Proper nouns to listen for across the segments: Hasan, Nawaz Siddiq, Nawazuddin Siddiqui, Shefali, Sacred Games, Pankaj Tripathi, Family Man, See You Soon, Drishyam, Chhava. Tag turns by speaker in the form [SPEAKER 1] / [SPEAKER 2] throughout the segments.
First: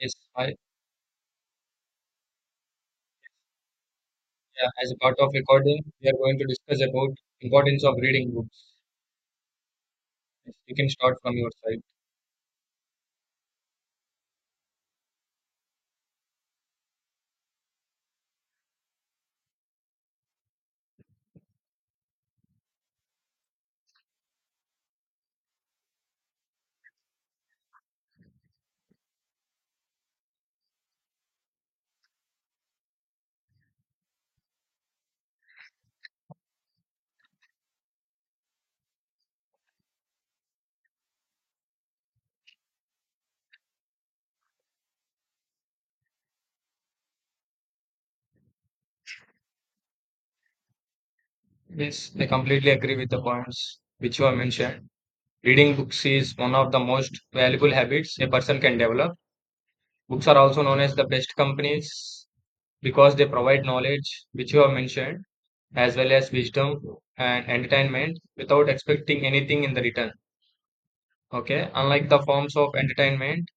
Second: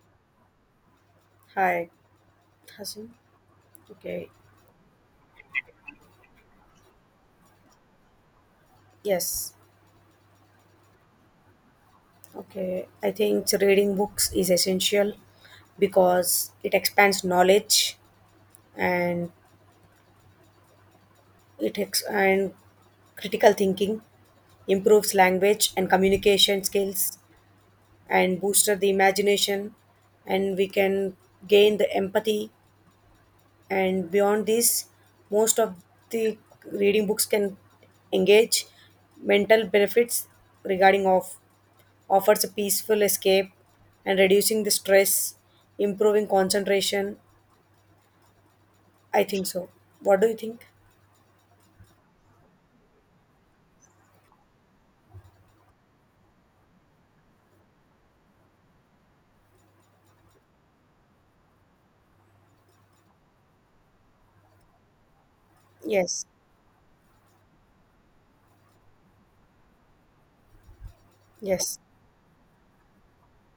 [SPEAKER 1] Yes, I,
[SPEAKER 2] Hi, Hasan. Okay,
[SPEAKER 1] yeah, as a part of recording, we are going to discuss about importance of reading books.
[SPEAKER 2] yes.
[SPEAKER 1] You can start from your side.
[SPEAKER 2] Okay, I think reading books is essential because it expands knowledge and and critical thinking, improves language and communication skills, and boosts the imagination, and we can gain the empathy. And beyond this, most of the reading books can engage mental benefits regarding of offers a peaceful escape and reducing the stress, improving concentration. I think so. What do you think?
[SPEAKER 1] Yes, I completely agree with the points which you have mentioned. Reading books is one of the most valuable habits a person can develop. Books are also known as the best companies because they provide knowledge, which you have mentioned, as well
[SPEAKER 2] Yes,
[SPEAKER 1] as wisdom and entertainment without expecting anything in the return. Okay,
[SPEAKER 2] yes,
[SPEAKER 1] unlike the forms of entertainment,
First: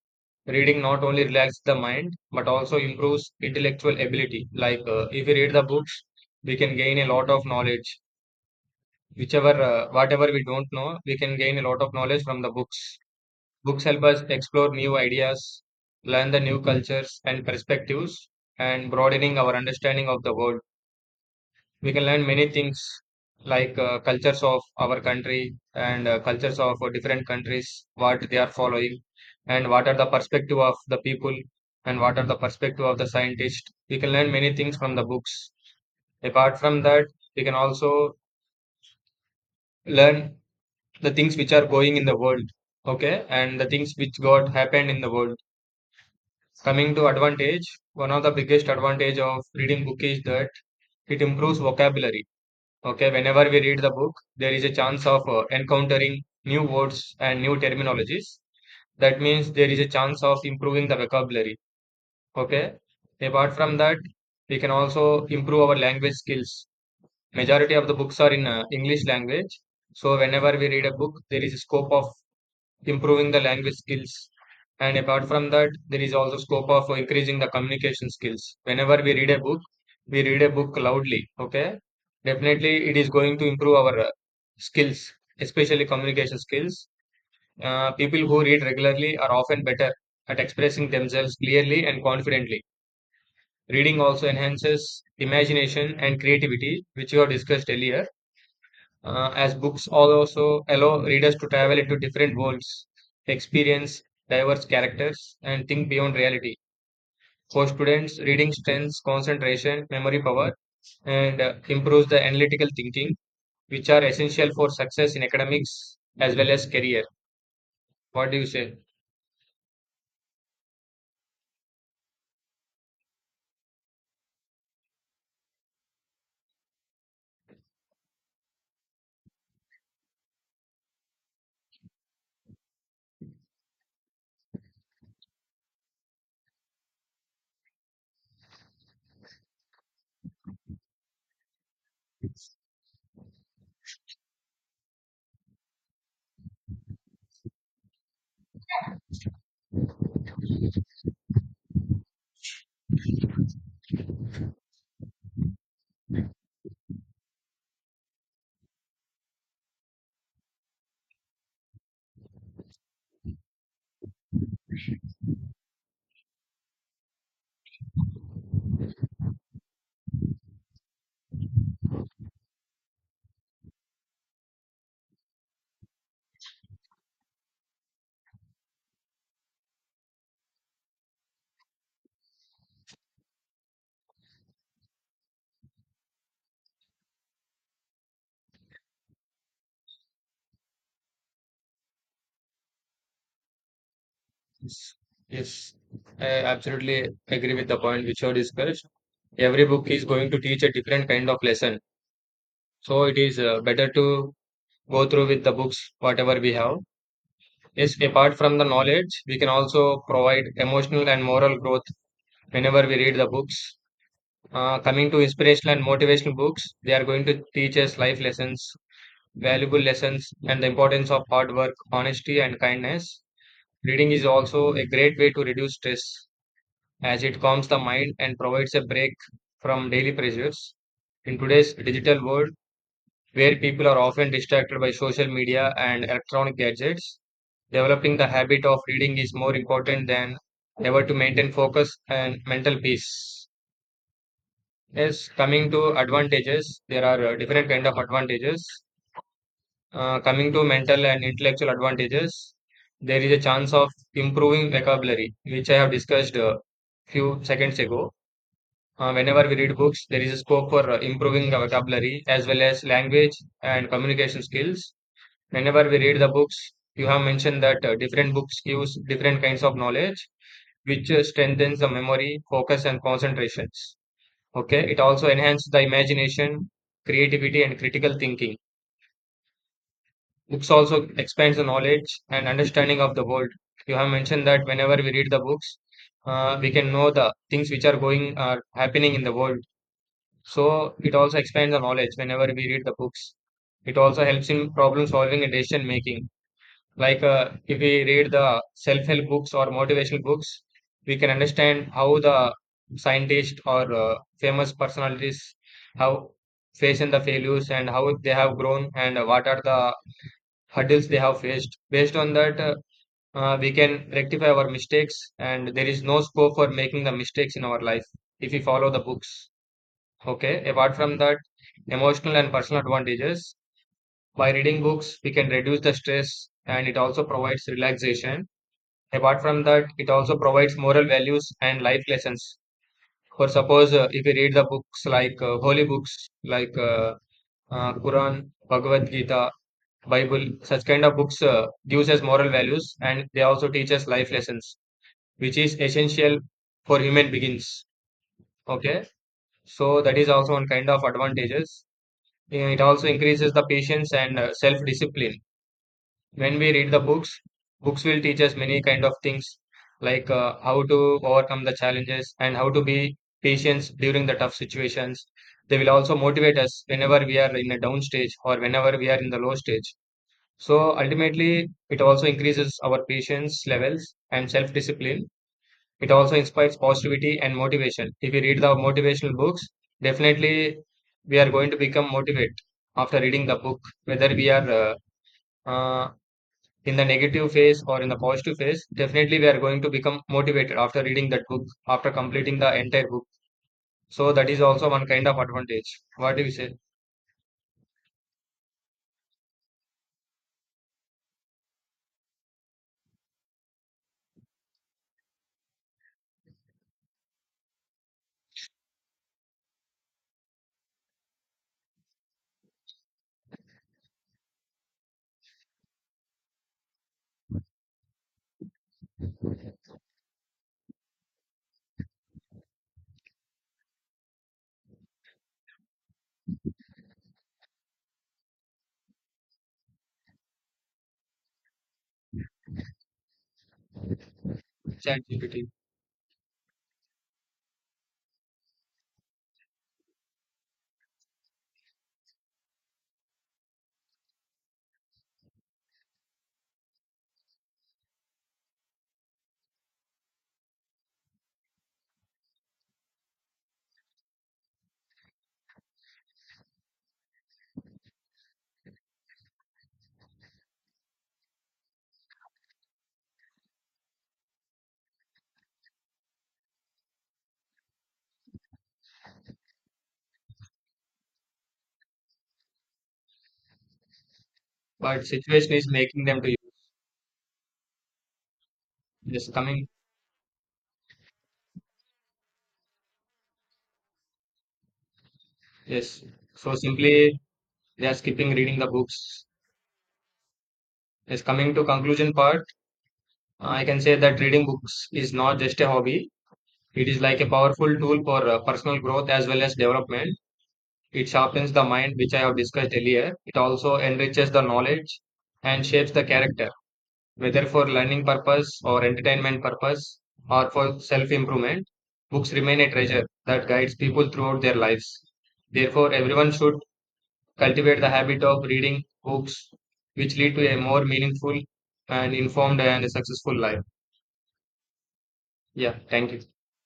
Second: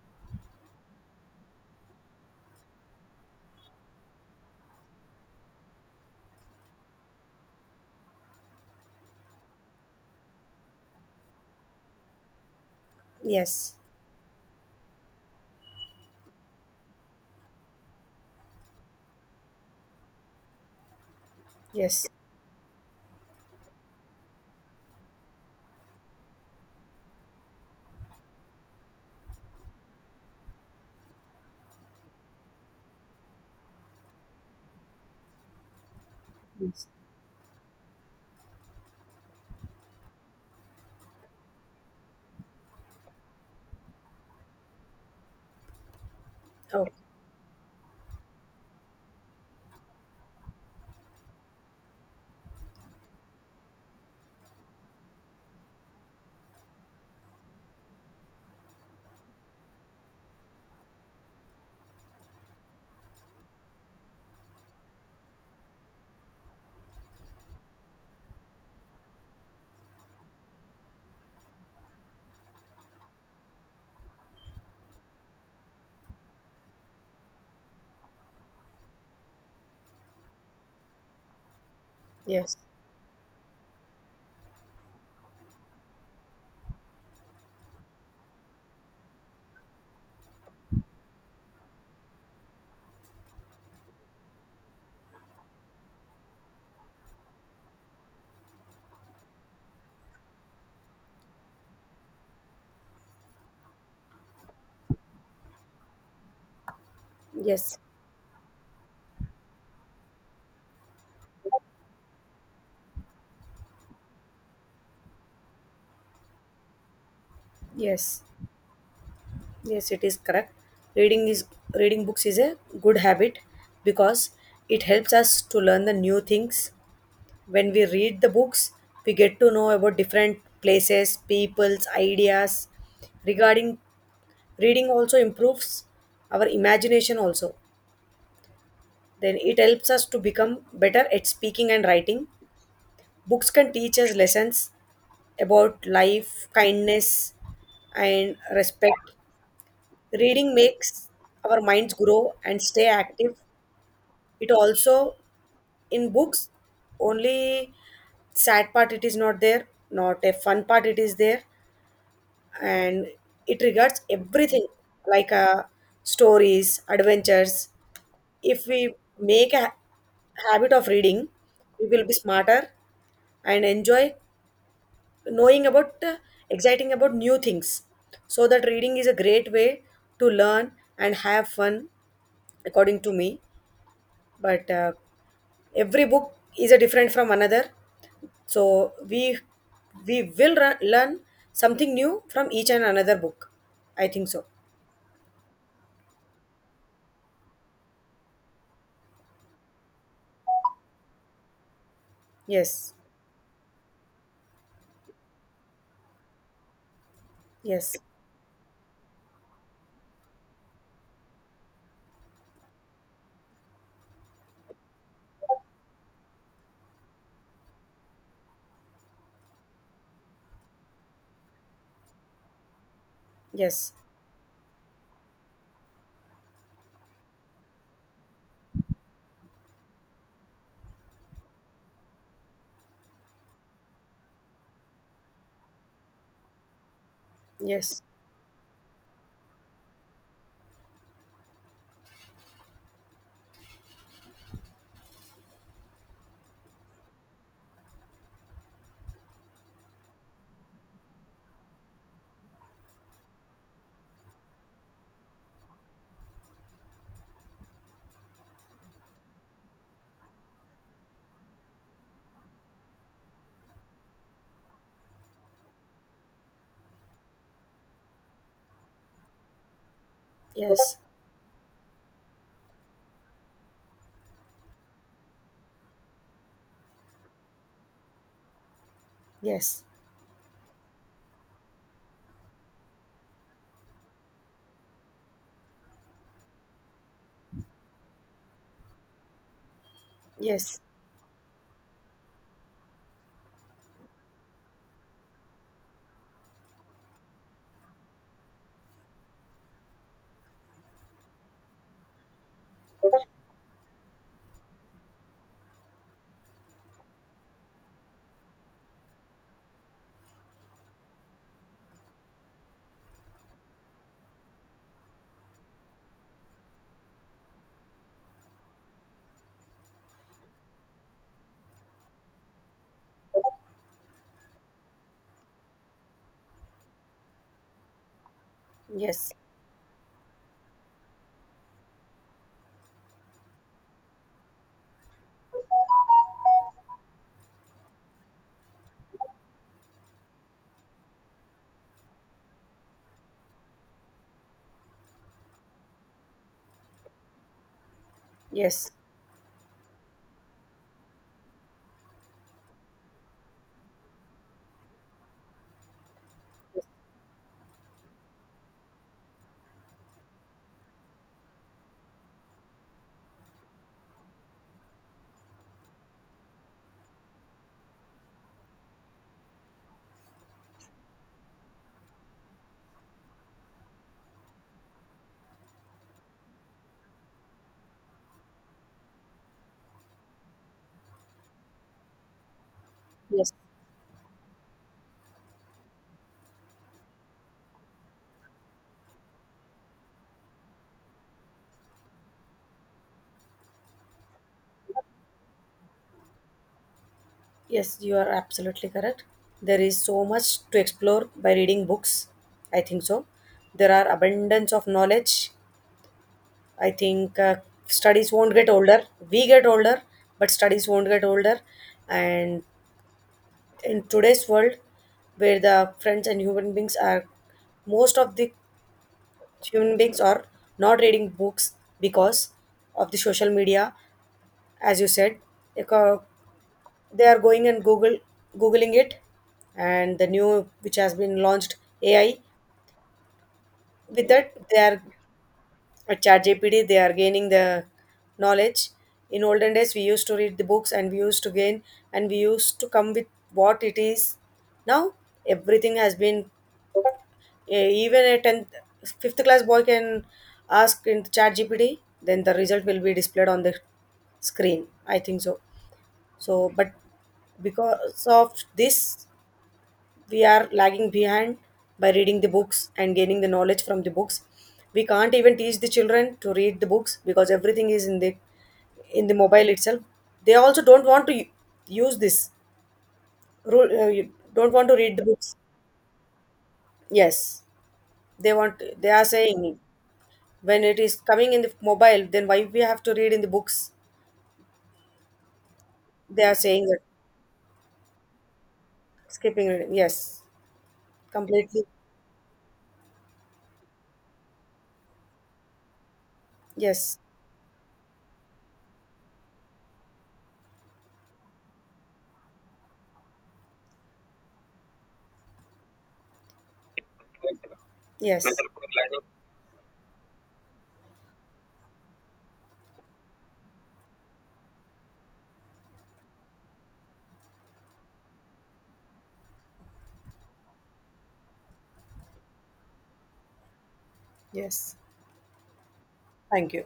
[SPEAKER 1] reading not only relaxes the mind but also improves intellectual ability. Like if we read the books, we can gain a lot of knowledge. Whatever we don't know, we can gain a lot of knowledge from the books.
[SPEAKER 2] yes,
[SPEAKER 1] Books help us explore new ideas, learn the new cultures and perspectives, and broadening our understanding of the world. We can
[SPEAKER 2] yes,
[SPEAKER 1] learn many things like cultures of our country and cultures of different countries, what they are following, and what are the perspective of the people, and what are the perspective of the scientist. We can learn many things from the books. Apart from
[SPEAKER 2] yes.
[SPEAKER 1] that, we can also learn the things which are going in the world, okay, and the things which got happened in the world.
[SPEAKER 2] Oh,
[SPEAKER 1] Coming to advantage, one of the biggest advantage of reading book is that it improves vocabulary. Okay, whenever we read the book, there is a chance of encountering new words and new terminologies. That means there is a chance of improving the vocabulary. Okay, apart from that, we can also improve our language skills. Majority of the books are in English language. So whenever we read a book, there is a scope of improving the language skills. And apart from that, there is also scope of increasing the communication skills. Whenever we read a book, we read a book loudly, okay?
[SPEAKER 2] yes,
[SPEAKER 1] Definitely, it is going to improve our skills, especially communication skills. People who read regularly are often better at expressing themselves clearly and confidently. Reading also enhances imagination and creativity, which you have discussed earlier, as books also allow readers to travel into different worlds, experience diverse characters, and think beyond reality. For
[SPEAKER 2] yes,
[SPEAKER 1] students, reading strengthens concentration, memory power, and improves the analytical thinking, which are essential for success in academics as well as career.
[SPEAKER 2] yes,
[SPEAKER 1] What do you say?
[SPEAKER 2] yes. It is correct. Reading is, reading books is a good habit because it helps us to learn the new things. When we read the books, we get to know about different places, people's ideas regarding. Reading also improves our imagination also. Then it helps us to become better at speaking and writing. Books can teach us lessons about life, kindness, and respect. Reading makes our minds grow and stay active. It also, in books, only sad part it is not there, not a fun part it is there, and it regards everything like stories, adventures, if we make a ha- habit of reading, we will be smarter and enjoy knowing about exciting about new things. So that reading is a great way to learn and have fun, according to me. But every book is a different from another, so we will run, learn something new from each and another book. I think so.
[SPEAKER 1] Yes, yes, I absolutely agree with the point which you discussed. Every book is going to teach a different kind of lesson,
[SPEAKER 2] Yes.
[SPEAKER 1] so it is better to go through with the books whatever we have. Yes,
[SPEAKER 2] Yes.
[SPEAKER 1] apart from the knowledge, we can also provide emotional and moral growth whenever we read the books. Coming to inspirational and motivational books, they are going to teach us life lessons, valuable lessons, and the importance of hard work, honesty, and kindness.
[SPEAKER 2] Yes.
[SPEAKER 1] Reading is also a great way to reduce stress as it calms the mind and provides a break from daily pressures. In today's digital world, where people are often distracted by social media and electronic gadgets,
[SPEAKER 2] Yes.
[SPEAKER 1] developing the habit of reading is more important than ever to maintain focus and mental peace. Yes, coming to advantages, there are different kind of advantages. Coming to mental and intellectual advantages, there is a chance of improving vocabulary, which I have discussed a few seconds ago. Whenever we read books, there is a scope for improving the vocabulary as well as language and communication skills. Whenever we read the books, you have mentioned that different books gives different kinds of knowledge,
[SPEAKER 2] Yes.
[SPEAKER 1] which strengthens the memory, focus, and concentrations. Okay, it also enhances the imagination, creativity, and critical thinking.
[SPEAKER 2] Yes.
[SPEAKER 1] Books also expands the knowledge and understanding of the world. You have mentioned that whenever we read the books, we can know the things which are going happening in the world. So it also expands the knowledge whenever we read the books. It also helps in problem solving and decision making. Like if we read the self-help books or motivational books, we can understand how the
[SPEAKER 2] Yes.
[SPEAKER 1] scientists or famous personalities have faced in the failures and how they have grown and what are the hurdles they have faced. Based on that, we can rectify our mistakes, and there is no scope for making the mistakes in our life if we follow the books. Okay. Apart from that, emotional and personal advantages. By reading books, we can reduce the stress and it also provides relaxation.
[SPEAKER 2] Yes,
[SPEAKER 1] Apart from that, it also provides moral values and life lessons. For suppose, if you read the books like holy books like Quran, Bhagavad Gita, Bible, such kind of books gives us moral values and they also teach us life lessons, which is essential for human beings.
[SPEAKER 2] yes,
[SPEAKER 1] Okay, so that is also one kind of advantages. It also increases the patience and self discipline. When we read the books, books will teach us many kind of things like how to overcome the challenges and how to be patient during the tough situations. They will also motivate us whenever we are in a down stage or whenever we are in the low stage. So ultimately it also increases our patience levels and self discipline. It also inspires positivity and motivation. If we read the motivational books, definitely we are going to become motivated after reading
[SPEAKER 2] yes,
[SPEAKER 1] the book, whether we are uh, in the negative phase or in the positive phase. Definitely we are going to become motivated after reading that book, after completing the entire book. So that is also one kind of advantage. What do you say?
[SPEAKER 2] yes, you are absolutely correct. There is so much to explore by reading books. I think so. There are abundance of knowledge. I think studies won't get older. We get older, but studies won't get older. And in today's world, where the friends and human beings are, most of the human beings are not reading books because of the social media, as you said, eco- they are going and google googling it, and the new which has been launched, AI, with that they are
[SPEAKER 1] ChatGPT.
[SPEAKER 2] at chat gpd, they are gaining the knowledge. In olden days we used to read the books and we used to gain, and we used to come with what it is. Now everything has been, even a 10th fifth class boy can ask in chat gpd, then the result will be displayed on the screen, I think so. So but because of this we are lagging behind. By reading the books and gaining the knowledge from the books, we can't even teach the children to read the books because everything is in the mobile itself. They also don't want to use this rule. Uh, you don't want to read the
[SPEAKER 1] But
[SPEAKER 2] books.
[SPEAKER 1] situation is making them to use.
[SPEAKER 2] Yes, they are
[SPEAKER 1] Yes,
[SPEAKER 2] saying,
[SPEAKER 1] coming.
[SPEAKER 2] when it is coming in the mobile, then why we have to read in the books?
[SPEAKER 1] Yes.
[SPEAKER 2] They are
[SPEAKER 1] So
[SPEAKER 2] saying that.
[SPEAKER 1] simply they are skipping reading the books.
[SPEAKER 2] Skipping reading. Yes,
[SPEAKER 1] Yes, coming
[SPEAKER 2] completely.
[SPEAKER 1] to conclusion part, I can say that reading books is not just a hobby. It
[SPEAKER 2] Yes.
[SPEAKER 1] is like a powerful tool for personal growth as well as development. It sharpens the mind, which I have discussed earlier. It also enriches the knowledge and shapes the character, whether for learning
[SPEAKER 2] Yes.
[SPEAKER 1] purpose or entertainment purpose or for self improvement. Books remain a treasure that guides people throughout their lives. Therefore, everyone should cultivate the habit of reading books, which lead to a more meaningful and informed and successful life.
[SPEAKER 2] Yes.
[SPEAKER 1] Yeah, thank you.
[SPEAKER 2] Thank you.